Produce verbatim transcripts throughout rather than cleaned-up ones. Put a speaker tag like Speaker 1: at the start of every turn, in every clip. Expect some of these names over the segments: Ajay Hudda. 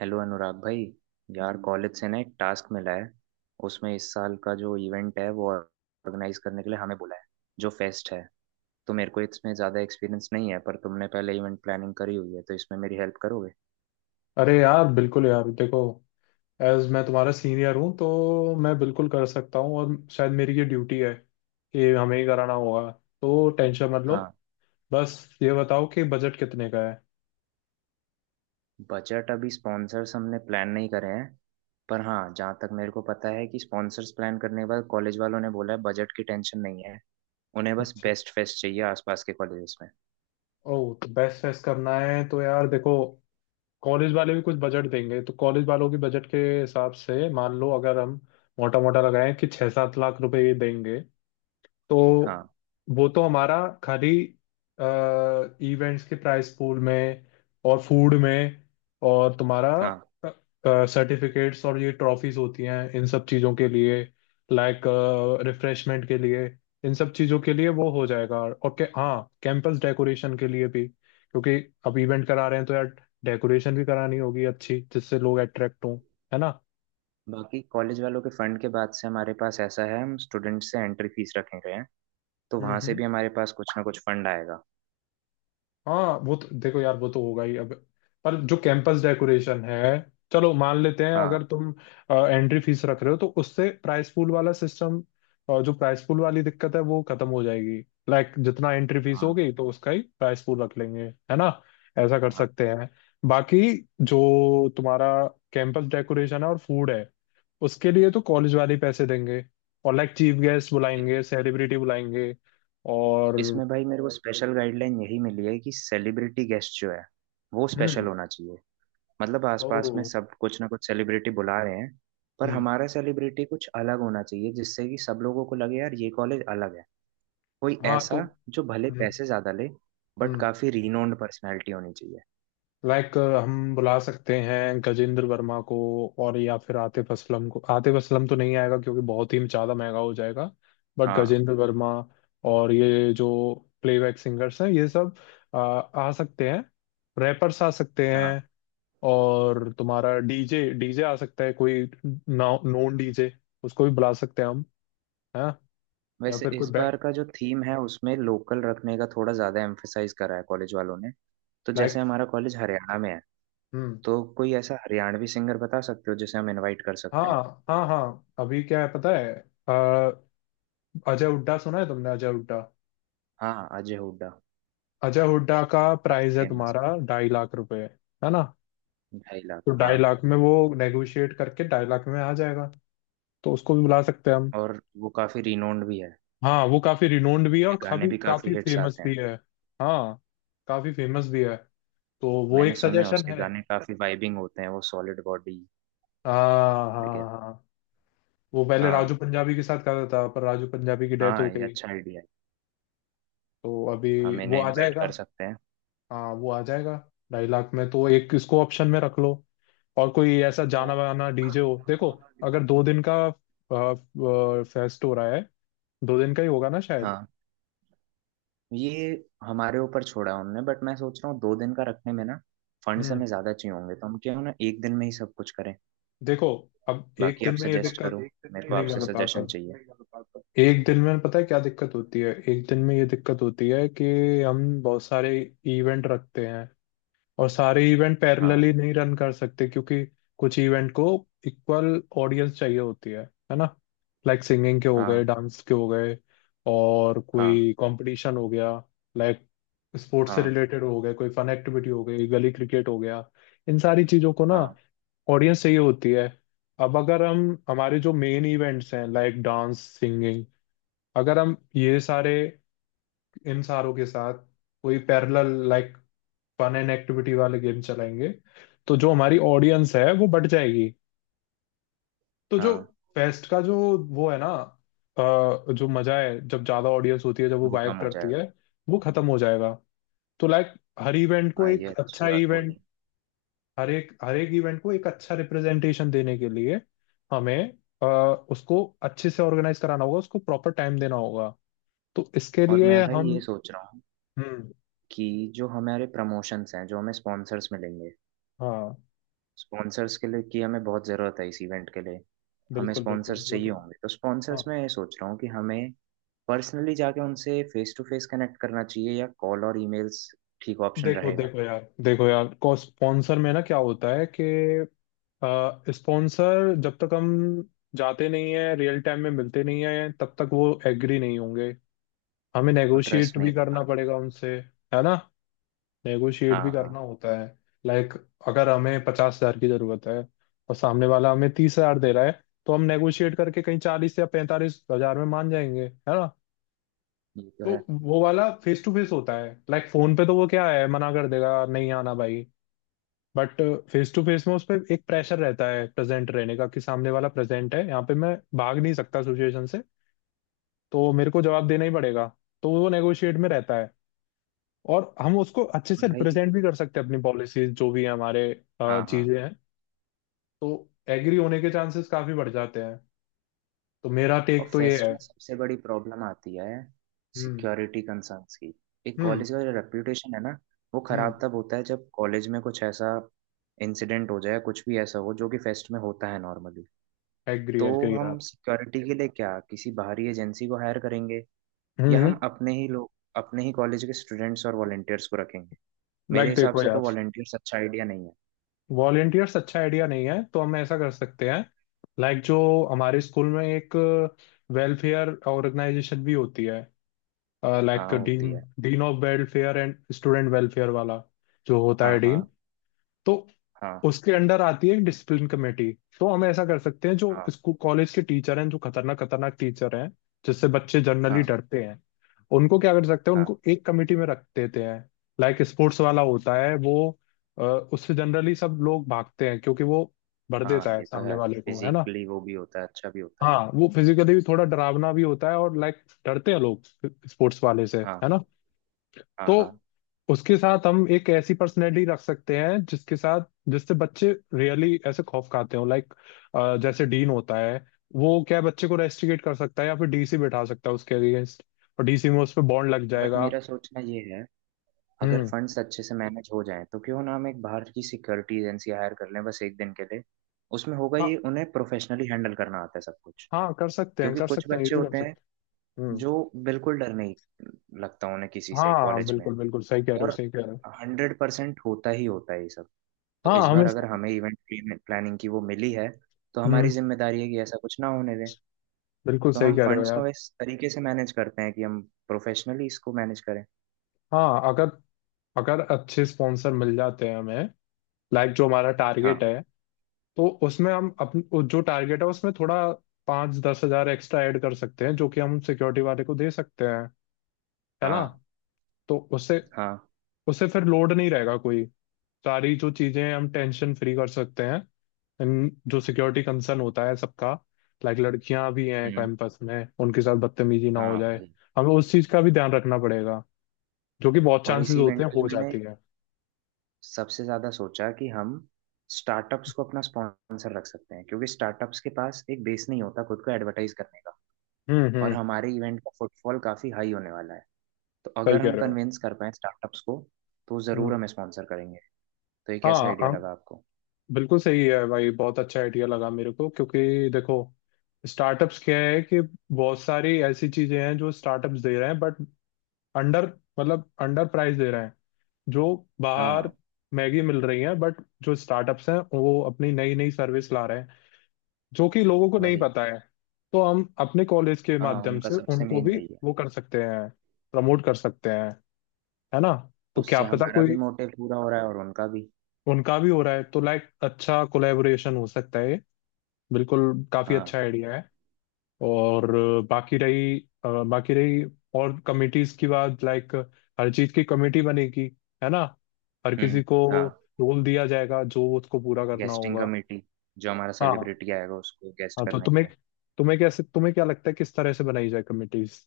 Speaker 1: Hello Anurag भाई। यार college से ना एक टास्क मिला है। उसमें इस साल का जो इवेंट है वो ऑर्गेनाइज करने के लिए हमें बुलाया है। जो फेस्ट है। तो मेरे को इसमें ज़्यादा एक्सपीरियंस नहीं है, पर तुमने पहले इवेंट प्लानिंग करी हुई है, तो इसमें मेरी हेल्प करोगे?
Speaker 2: अरे यार, बिल्कुल यार, देखो। एज मैं तुम्हारा सीनियर हूँ, तो मैं बिल्कुल कर सकता हूँ, और शायद मेरी ये ड्यूटी है कि हमें ही कराना होगा। तो टेंशन मत लो।
Speaker 1: हाँ।
Speaker 2: बस ये बताओ कि बजट कितने का है।
Speaker 1: बजट अभी स्पॉन्सर्स हमने प्लान नहीं करे हैं, पर हाँ, जहाँ तक मेरे को पता है कि स्पॉन्सर्स प्लान करने के बाद कॉलेज वालों ने बोला है बजट की टेंशन नहीं है। उन्हें बस
Speaker 2: अच्छा।
Speaker 1: बेस्ट फेस्ट चाहिए आसपास के कॉलेजेस में।
Speaker 2: ओह, तो बेस्ट फेस्ट करना है तो यार देखो, कॉलेज वाले भी कुछ बजट देंगे, तो कॉलेज वालों के बजट के हिसाब से मान लो, अगर हम मोटा मोटा लगाएं कि छः सात लाख रुपए ये देंगे, तो
Speaker 1: हाँ।
Speaker 2: वो तो हमारा खाली इवेंट्स के प्राइस पूल में और फूड में और तुम्हारा
Speaker 1: हाँ।
Speaker 2: सर्टिफिकेट्स और ये ट्रॉफीज होती हैं, इन सब चीज़ों के लिए, लाइक रिफ्रेशमेंट के लिए, इन सब चीज़ों के लिए वो हो जाएगा। और के, हाँ, कैंपस डेकोरेशन के लिए भी, क्योंकि अब इवेंट करा रहे हैं तो यार, डेकोरेशन भी करानी होगी अच्छी, जिससे लोग अट्रैक्ट हों, है
Speaker 1: बाकी कॉलेज वालों के फंड के बाद से हमारे पास ऐसा है हम स्टूडेंट से एंट्री फीस रखे गए हैं। तो वहां से
Speaker 2: ना।
Speaker 1: भी हमारे पास कुछ ना कुछ फंड आएगा।
Speaker 2: हाँ, वो तो देखो यार, वो तो होगा ही अब। पर जो कैंपस डेकोरेशन है, चलो मान लेते हैं, अगर
Speaker 1: हाँ।
Speaker 2: तुम एंट्री फीस रख रहे हो तो उससे प्राइस पूल वाला सिस्टम, जो प्राइस पूल वाली दिक्कत है, वो खत्म हो जाएगी। लाइक, जितना एंट्री फीस
Speaker 1: हाँ।
Speaker 2: होगी तो उसका ही प्राइस पूल रख लेंगे, है ना। ऐसा कर
Speaker 1: हाँ।
Speaker 2: सकते हैं। बाकी जो तुम्हारा कैंपस डेकोरेशन है और फूड है, उसके लिए तो कॉलेज वाले ही पैसे देंगे। और लाइक, चीफ गेस्ट बुलाएंगे, सेलिब्रिटी बुलाएंगे और
Speaker 1: इसमें भाई मेरे को स्पेशल गाइडलाइन यही मिली है कि सेलिब्रिटी गेस्ट जो है वो स्पेशल
Speaker 2: हम्म।
Speaker 1: होना चाहिए। मतलब
Speaker 2: ओ।
Speaker 1: आसपास में सब कुछ ना कुछ सेलिब्रिटी बुला रहे हैं। पर
Speaker 2: हम्म।
Speaker 1: हमारा सेलिब्रिटी कुछ अलग होना चाहिए जिससे कि सब लोगों को लगे यार ये कॉलेज अलग है। कोई
Speaker 2: हाँ, तो
Speaker 1: ऐसा जो भले
Speaker 2: हम्म।
Speaker 1: पैसे ज्यादा ले, बट
Speaker 2: हम्म।
Speaker 1: काफी रिनोन्ड पर्सनैलिटी होनी चाहिए।
Speaker 2: लाइक, हम बुला सकते हैं गजेंद्र वर्मा को, और या फिर आतिफ असलम को। आतिफ असलम तो नहीं आएगा क्योंकि बहुत ही ज्यादा महंगा हो जाएगा। बट
Speaker 1: हाँ।
Speaker 2: गजेंद्र वर्मा और ये जो प्लेबैक सिंगर्स हैं ये सब आ, आ सकते हैं। रैपर्स आ सकते
Speaker 1: हाँ।
Speaker 2: हैं। और तुम्हारा डीजे डीजे आ सकता है कोई। नॉन डीजे, उसको भी बुला सकते हैं हम, है। या
Speaker 1: वैसे
Speaker 2: फिर कोई,
Speaker 1: इस बार का जो थीम है उसमें लोकल रखने का थोड़ा ज्यादा एम्फेसाइज करा है कॉलेज वालों ने। तो जैसे
Speaker 2: लाइक,
Speaker 1: हमारा कॉलेज हरियाणा में है,
Speaker 2: हम्म।
Speaker 1: तो कोई ऐसा हरियाणवी सिंगर बता सकते हो जिसे हम इनवाइट कर
Speaker 2: हाँ
Speaker 1: सकते हैं?
Speaker 2: हाँ हाँ। अभी क्या है पता है, अ, अजय हुड्डा सुना है तुमने? अजय हुड्डा।
Speaker 1: हाँ, अजय हुड्डा
Speaker 2: अजय हुड्डा का
Speaker 1: काफी
Speaker 2: प्राइस है
Speaker 1: फेमस है।
Speaker 2: तुम्हारा ढाई लाख रुपए, है ना।
Speaker 1: ढाई
Speaker 2: तो
Speaker 1: लाख हाँ।
Speaker 2: ढाई लाख में वो नेगोशिएट करके ढाई लाख में आ जाएगा। तो उसको भी बुला सकते हैं हम।
Speaker 1: और वो काफी रिनोन्ड भी है।
Speaker 2: हाँ वो काफी रिनोन्ड भी है और
Speaker 1: उसके गाने
Speaker 2: काफी
Speaker 1: भी
Speaker 2: काफी
Speaker 1: काफी हिट्स
Speaker 2: फेमस
Speaker 1: आते हैं।
Speaker 2: भी है। हाँ, काफी फेमस भी है। तो वो
Speaker 1: मैंने
Speaker 2: एक
Speaker 1: सुने हैं
Speaker 2: सजेशन
Speaker 1: उसके
Speaker 2: है।
Speaker 1: गाने काफी वाइबिंग होते हैं, वो सॉलिड बॉडी
Speaker 2: हाँ हाँ
Speaker 1: वगैरह।
Speaker 2: हाँ। वो पहले राजू
Speaker 1: हाँ।
Speaker 2: पंजाबी के साथ करता था पर राजू पंजाबी की डेथ
Speaker 1: हाँ,
Speaker 2: हो
Speaker 1: ये
Speaker 2: गई।
Speaker 1: अच्छा आइडिया है।
Speaker 2: तो अभी
Speaker 1: हम
Speaker 2: वो
Speaker 1: इन्हें
Speaker 2: आ
Speaker 1: इनवाइट
Speaker 2: जाएगा।
Speaker 1: कर सकते हैं।
Speaker 2: हाँ, वो आ जाएगा। ढाई लाख में, तो एक इसको ऑप्शन में रख लो। और कोई ऐसा जाना माना डीजे हो, देखो। अगर दो दिन का फेस्ट हो रहा है, दो दिन का ही होगा ना शायद।
Speaker 1: हाँ। ये हमारे ऊपर छोड़ा है उनने, बट मैं सोच रहा हूँ दो दिन का रखने में ना फंड्स
Speaker 2: हम्म।
Speaker 1: हमें ज्यादा चाहिए होंगे, तो हम क्यों ना एक दिन में ही सब कुछ करें।
Speaker 2: देखो, अब एक
Speaker 1: बाकी आप अब
Speaker 2: दिन में ये
Speaker 1: सजेस्ट करो।
Speaker 2: दिक्कत,
Speaker 1: मेरे को
Speaker 2: नहीं, मैं
Speaker 1: आपसे
Speaker 2: बताता
Speaker 1: सजेशन
Speaker 2: हूँ।
Speaker 1: चाहिए।
Speaker 2: एक दिन में पता है क्या दिक्कत होती है, एक दिन में ये दिक्कत होती है कि हम बहुत सारे इवेंट रखते हैं, और सारे इवेंट
Speaker 1: हाँ।
Speaker 2: पैरेलली नहीं रन कर सकते क्योंकि कुछ इवेंट को इक्वल ऑडियंस चाहिए होती है है ना। लाइक, सिंगिंग के हो
Speaker 1: हाँ।
Speaker 2: गए, डांस के हो गए, और
Speaker 1: हाँ।
Speaker 2: कोई कंपटीशन हो गया, लाइक स्पोर्ट्स से
Speaker 1: हाँ।
Speaker 2: रिलेटेड हो गए, कोई फन एक्टिविटी हो गई, गली क्रिकेट हो गया। इन सारी चीज़ों को ना
Speaker 1: हाँ।
Speaker 2: ऑडियंस चाहिए होती है। अब अगर हम, हमारे जो मेन इवेंट्स हैं लाइक डांस सिंगिंग, अगर हम ये सारे, इन सारों के साथ कोई parallel like fun and activity वाले गेम चलाएंगे, तो जो हमारी ऑडियंस है वो बढ़ जाएगी। तो जो
Speaker 1: हाँ।
Speaker 2: फेस्ट का जो वो है ना, अ, जो मजा है जब ज्यादा ऑडियंस होती है, जब वो
Speaker 1: वो
Speaker 2: वाइब
Speaker 1: कम हो
Speaker 2: करती है,
Speaker 1: जाएगा।
Speaker 2: वो खत्म हो जाएगा। तो लाइक, हर इवेंट को
Speaker 1: हाँ, ये
Speaker 2: एक
Speaker 1: अच्छी
Speaker 2: अच्छा
Speaker 1: बात
Speaker 2: इवेंट,
Speaker 1: बोली।
Speaker 2: हर एक हर एक इवेंट को एक अच्छा रिप्रेजेंटेशन देने के लिए हमें अ, उसको अच्छे से ऑर्गेनाइज कराना होगा, उसको प्रॉपर टाइम देना होगा। तो इसके
Speaker 1: और
Speaker 2: लिए
Speaker 1: मैं भाई
Speaker 2: हम,
Speaker 1: ये सोच रहा हूँ
Speaker 2: हम्म।
Speaker 1: कि जो हमारे प्रमोशंस हैं, जो हमें स्पॉन्सर्स मिलेंगे,
Speaker 2: हाँ
Speaker 1: स्पॉन्सर्स के लिए की हमें बहुत ज़रूरत है इस इवेंट के लिए। हमें
Speaker 2: बिल्कुल बिल्कुल,
Speaker 1: स्पॉन्सर्स
Speaker 2: वो तो
Speaker 1: चाहिए होंगे, तो
Speaker 2: हाँ।
Speaker 1: स्पॉन्सर्स में ये सोच रहा हूँ कि हमें पर्सनली जाके उनसे फेस टू फेस कनेक्ट करना चाहिए या कॉल और ईमेल्स ठीक ऑप्शन
Speaker 2: देखो
Speaker 1: रहेगा।
Speaker 2: देखो यार, देखो यार, को स्पॉन्सर में ना क्या होता है कि स्पॉन्सर जब तक हम जाते नहीं है, रियल टाइम में मिलते नहीं है, तब तक वो एग्री नहीं होंगे। हमें
Speaker 1: और ट्रस्ट
Speaker 2: नेगोशिएट
Speaker 1: नहीं
Speaker 2: भी
Speaker 1: कर
Speaker 2: करना
Speaker 1: पाते।
Speaker 2: पड़ेगा उनसे, है ना। नेगोशिएट
Speaker 1: हाँ,
Speaker 2: भी
Speaker 1: हाँ,
Speaker 2: करना होता है। लाइक, अगर हमें पचास हजार की जरूरत है और सामने वाला हमें तीस हजार दे रहा है, तो हम नेगोशिएट करके कहीं चालीस या पैंतालीस हजार में मान जाएंगे, है ना।
Speaker 1: ये तो है।
Speaker 2: तो वो वाला फेस टू फेस होता है। लाइक फोन पे तो वो क्या है, मना कर देगा, नहीं आना भाई। बट फेस टू फेस में उस पर एक प्रेशर रहता है प्रेजेंट रहने का, कि सामने वाला प्रेजेंट है, यहाँ पे मैं भाग नहीं सकता सिचुएशन से। तो मेरे को जवाब देना ही पड़ेगा। तो वो नेगोशिएट में रहता है। और हम उसको अच्छे
Speaker 1: और
Speaker 2: से
Speaker 1: भाई,
Speaker 2: रिप्रेजेंट भी कर सकते हैं, अपनी पॉलिसीज जो भी है हमारे अ,
Speaker 1: हाँ हाँ,
Speaker 2: चीजें हैं। तो एग्री होने के चांसेस काफी बढ़ जाते हैं। तो मेरा
Speaker 1: और
Speaker 2: टेक तो ये
Speaker 1: फेस्ट
Speaker 2: है।
Speaker 1: में सबसे बड़ी प्रॉब्लम आती है
Speaker 2: हम्म।
Speaker 1: सिक्योरिटी कंसर्न्स की। एक
Speaker 2: हम्म।
Speaker 1: कॉलेज का जो रेप्यूटेशन है ना, वो
Speaker 2: हम्म।
Speaker 1: खराब तब होता है जब कॉलेज में कुछ ऐसा इंसिडेंट हो जाए, कुछ भी ऐसा हो जो कि फेस्ट में होता है नॉर्मली।
Speaker 2: एग्री
Speaker 1: तो
Speaker 2: एग्री यार।
Speaker 1: हम सिक्योरिटी के लिए क्या किसी बाहरी एजेंसी को हायर करेंगे, या
Speaker 2: हम्म।
Speaker 1: हम अपने ही लोग, अपने ही कॉलेज के स्टूडेंट्स और वॉलेंटियर्स को रखेंगे? मेरे
Speaker 2: लाइक
Speaker 1: हिसाब
Speaker 2: देखो
Speaker 1: से तो
Speaker 2: यार,
Speaker 1: वॉलंटियर्स अच्छा आइडिया नहीं है।
Speaker 2: वॉलेंटियर्स अच्छा आइडिया नहीं है। तो हम ऐसा कर सकते हैं, लाइक जो हमारे स्कूल में एक वेलफेयर ऑर्गेनाइजेशन भी होती है, लाइक
Speaker 1: हाँ, होती
Speaker 2: डीन,
Speaker 1: है।
Speaker 2: Dean of welfare and student welfare वाला जो होता है
Speaker 1: हाँ। हाँ।
Speaker 2: डीन, तो
Speaker 1: हाँ।
Speaker 2: उसके अंडर आती है डिसिप्लिन कमेटी। तो हम ऐसा कर सकते हैं, जो
Speaker 1: हाँ।
Speaker 2: स्कूल कॉलेज के टीचर हैं, जो खतरनाक खतरनाक टीचर हैं जिससे बच्चे जनरली
Speaker 1: हाँ।
Speaker 2: डरते हैं, उनको क्या कर सकते हैं,
Speaker 1: हाँ।
Speaker 2: उनको एक कमेटी में रख देते हैं। लाइक स्पोर्ट्स वाला होता है वो, अ, उससे जनरली सब लोग भागते हैं क्योंकि वो भर
Speaker 1: हाँ,
Speaker 2: देता है
Speaker 1: ये तो
Speaker 2: सामने
Speaker 1: है।
Speaker 2: वाले को, है ना।
Speaker 1: फिजिकली वो भी होता है, अच्छा भी होता है।
Speaker 2: हाँ, वो फिजिकली भी थोड़ा डरावना भी होता है और लाइक डरते हैं लोग स्पोर्ट्स वाले से, है
Speaker 1: हाँ।
Speaker 2: ना।
Speaker 1: हाँ। हाँ।
Speaker 2: तो उसके साथ हम एक ऐसी पर्सनैलिटी रख सकते हैं जिसके साथ, जिससे बच्चे रियली ऐसे खौफ खाते हो, लाइक जैसे डीन होता है, वो क्या है, बच्चे को रेस्ट्रिकेट कर सकता है या फिर डीसी बैठा सकता है उसके अगेंस्ट, और डीसी में उस पर बॉन्ड लग
Speaker 1: बट
Speaker 2: जाएगा।
Speaker 1: मेरा सोचना ये है, अगर
Speaker 2: हम्म।
Speaker 1: फंड्स अच्छे से मैनेज हो जाएं तो क्यों ना हम एक बाहर की सिक्योरिटी एजेंसी हायर कर लें बस एक दिन के लिए। उसमें होगा
Speaker 2: हाँ
Speaker 1: ये, उन्हें प्रोफेशनली हैंडल करना आता है सब कुछ।
Speaker 2: हाँ, कर सकते हैं,
Speaker 1: क्योंकि
Speaker 2: कर
Speaker 1: कुछ
Speaker 2: सकते हैं, ये
Speaker 1: बच्चे
Speaker 2: भी कर
Speaker 1: होते हैं
Speaker 2: सकते हैं। हम्म।
Speaker 1: जो बिल्कुल डर नहीं लगता उन्हें किसी
Speaker 2: हाँ
Speaker 1: से
Speaker 2: हाँ,
Speaker 1: कॉलेज में।
Speaker 2: बिल्कुल बिल्कुल सही कह रहे हो,
Speaker 1: और
Speaker 2: सही कह रहे हो।
Speaker 1: हंड्रेड परसेंट होता ही होता है ये सब। तो
Speaker 2: हाँ
Speaker 1: इस
Speaker 2: हमें।
Speaker 1: बार अगर हमें इवेंट प्लानिंग की वो मिली है, तो हमारी
Speaker 2: हम्म।
Speaker 1: जिम्मेदारी है कि ऐसा कुछ ना होने दें।
Speaker 2: बिल्कुल
Speaker 1: तो
Speaker 2: सही
Speaker 1: हम
Speaker 2: कह रहे हो
Speaker 1: फंड्स
Speaker 2: यार।
Speaker 1: को इस तरीके से मैनेज करते हैं कि हम प्रोफेशनली इसको मैनेज करें।
Speaker 2: हाँ अगर, अगर अच्छे स्पॉन्सर मिल जाते हैं हमें, लाइक जो हमारा
Speaker 1: हाँ।
Speaker 2: टारगेट है, तो उसमें हम अपन जो टारगेट है उसमें थोड़ा पाँच दस हजार एक्स्ट्रा ऐड कर सकते हैं जो कि हम सिक्योरिटी वाले को दे सकते हैं, है ना।
Speaker 1: हाँ।
Speaker 2: तो उससे,
Speaker 1: हाँ।
Speaker 2: उससे फिर लोड नहीं रहेगा कोई। सारी जो चीजें हैं, हम टेंशन फ्री कर सकते हैं। इन- जो सिक्योरिटी कंसर्न होता है सबका, लाइक लड़कियां भी हैं
Speaker 1: हम्म।
Speaker 2: कैंपस में, उनके साथ बदतमीजी ना हो
Speaker 1: हाँ,
Speaker 2: जाए।
Speaker 1: वही।
Speaker 2: हमें उस चीज का भी ध्यान रखना पड़ेगा, जो कि बहुत
Speaker 1: और
Speaker 2: चांसेस
Speaker 1: इसी
Speaker 2: होते
Speaker 1: इवेंट
Speaker 2: हैं,
Speaker 1: के लिए
Speaker 2: हो
Speaker 1: मैंने
Speaker 2: जाती है।
Speaker 1: सबसे ज़्यादा सोचा कि हम स्टार्टअप्स को अपना स्पॉन्सर रख सकते हैं, क्योंकि स्टार्टअप्स के पास एक बेस नहीं होता खुद को एडवर्टाइज करने का।
Speaker 2: हम्म
Speaker 1: और
Speaker 2: हम्म,
Speaker 1: हमारे इवेंट का फुटफॉल काफ़ी हाई होने वाला है। तो
Speaker 2: सही
Speaker 1: अगर
Speaker 2: कह
Speaker 1: हम
Speaker 2: रहे हो।
Speaker 1: कन्विंस कर पाए स्टार्टअप्स को, तो ज़रूर
Speaker 2: हम्म।
Speaker 1: हमें स्पॉन्सर करेंगे। तो ये कैसा
Speaker 2: हाँ
Speaker 1: आइडिया
Speaker 2: हम,
Speaker 1: लगा आपको?
Speaker 2: बिल्कुल सही है भाई, बहुत अच्छा आइडिया लगा मेरे को। क्योंकि देखो, स्टार्टअप्स क्या है कि बहुत सारी ऐसी चीजें हैं जो स्टार्टअप्स दे रहे हैं, बट अंडर, मतलब अंडर प्राइस दे रहे हैं। जो बाहर
Speaker 1: हाँ,
Speaker 2: मैगी मिल रही है, बट जो स्टार्टअप्स हैं वो अपनी नई नई सर्विस ला रहे हैं जो कि लोगों को नहीं
Speaker 1: वही।
Speaker 2: पता है। तो हम अपने कॉलेज के
Speaker 1: हाँ,
Speaker 2: माध्यम
Speaker 1: उनका
Speaker 2: से
Speaker 1: सबसे
Speaker 2: उनको
Speaker 1: मेन
Speaker 2: भी
Speaker 1: वही है।
Speaker 2: वो कर सकते हैं, प्रमोट कर सकते हैं, है ना। तो क्या
Speaker 1: उससे
Speaker 2: पता
Speaker 1: हमारा भी
Speaker 2: कोई,
Speaker 1: मोटिव पूरा हो रहा है और उनका भी।
Speaker 2: उनका भी हो रहा है तो लाइक अच्छा कोलेबोरेशन हो सकता है। बिल्कुल। काफी
Speaker 1: हाँ।
Speaker 2: अच्छा आइडिया है। और अ, बाकी रही अ, बाकी रही और कमिटीज की बात। लाइक, हर चीज की कमेटी बनेगी, है ना। हर
Speaker 1: हम्म।
Speaker 2: किसी को
Speaker 1: हाँ।
Speaker 2: रोल दिया जाएगा जो उसको पूरा करना
Speaker 1: गेस्टिंग
Speaker 2: होगा।
Speaker 1: कमेटी, जो हमारा
Speaker 2: हाँ।
Speaker 1: सेलिब्रिटी आएगा उसको गेस्ट
Speaker 2: हाँ तो
Speaker 1: करने के
Speaker 2: तुम्हें,
Speaker 1: लिए।
Speaker 2: तुम्हें कैसे, तुम्हें क्या लगता है किस तरह से बनाई जाए कमिटीज।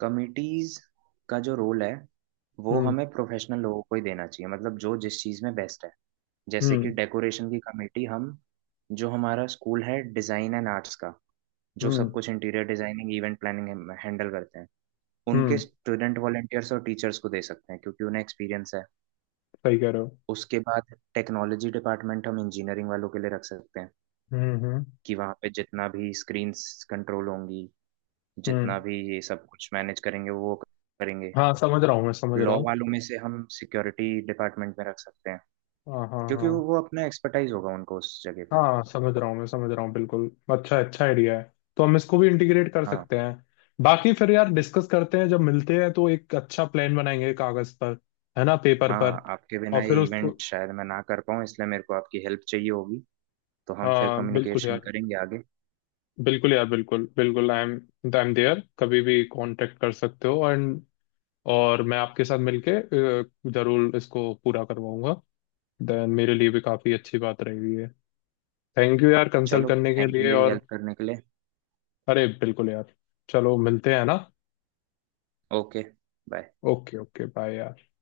Speaker 1: कमिटीज का जो रोल है वो
Speaker 2: हम्म
Speaker 1: हमें प्रोफेशनल लोगों को ही देना चाहिए, मतलब जो जिस चीज़ में बेस्ट है। जैसे कि
Speaker 2: हम्म
Speaker 1: डेकोरेशन की कमेटी हम, जो हमारा स्कूल है डिज़ाइन एंड आर्ट्स का, जो सब
Speaker 2: हम्म
Speaker 1: कुछ interior designing event planning handle करते हैं, उनके
Speaker 2: हम्म,
Speaker 1: स्टूडेंट वॉलेंटियर्स और टीचर्स को दे सकते हैं, क्योंकि उन्हें एक्सपीरियंस है।
Speaker 2: सही कह रहे हो।
Speaker 1: उसके बाद टेक्नोलॉजी डिपार्टमेंट हम इंजीनियरिंग वालों के लिए रख सकते हैं,
Speaker 2: हम्म हम्म
Speaker 1: कि वहाँ पे जितना भी स्क्रीन्स कंट्रोल होंगी, जितना
Speaker 2: हम्म।
Speaker 1: भी ये सब कुछ मैनेज करेंगे वो करेंगे।
Speaker 2: हाँ, समझ रहा हूँ, मैं समझ रहा
Speaker 1: लॉ
Speaker 2: हूँ।
Speaker 1: वालों में से हम सिक्योरिटी डिपार्टमेंट में रख सकते हैं,
Speaker 2: हाँ हाँ
Speaker 1: क्योंकि
Speaker 2: हाँ।
Speaker 1: वो वो अपना एक्सपर्टाइज होगा उनको उस जगह पे।
Speaker 2: हाँ, समझ रहा हूँ मैं, समझ रहा हूँ बिल्कुल, अच्छा अच्छा आइडिया है। तो हम इसको भी इंटीग्रेट कर
Speaker 1: हाँ।
Speaker 2: सकते हैं। बाकी फिर यार डिस्कस करते हैं, जब मिलते हैं तो एक अच्छा प्लान बनाएंगे कागज पर, है ना, पेपर
Speaker 1: हाँ,
Speaker 2: पर।
Speaker 1: आपके
Speaker 2: और
Speaker 1: बिना ये
Speaker 2: फिर उसको,
Speaker 1: इवेंट शायद मैं ना कर पाऊँ, इसलिए मेरे को आपकी हेल्प चाहिए होगी। तो हम फिर
Speaker 2: हाँ बिल्कुल
Speaker 1: कम्युनिकेशन
Speaker 2: यार,
Speaker 1: करेंगे आगे।
Speaker 2: बिल्कुल यार, बिल्कुल बिल्कुल, I am I am there, कभी भी कांटेक्ट कर सकते हो। एंड, और मैं आपके साथ मिलके अ, जरूर इसको पूरा करवाऊंगा। देन मेरे लिए भी काफी अच्छी बात रहेगी ये। थैंक यू यार, कंसल्ट
Speaker 1: चलो,
Speaker 2: करने के
Speaker 1: थैंक यू
Speaker 2: लिए
Speaker 1: मेरी
Speaker 2: और,
Speaker 1: हेल्प करने के लिए।
Speaker 2: अरे बिल्कुल यार, चलो मिलते हैं ना।
Speaker 1: Okay, bye.
Speaker 2: Okay. Okay bye यार।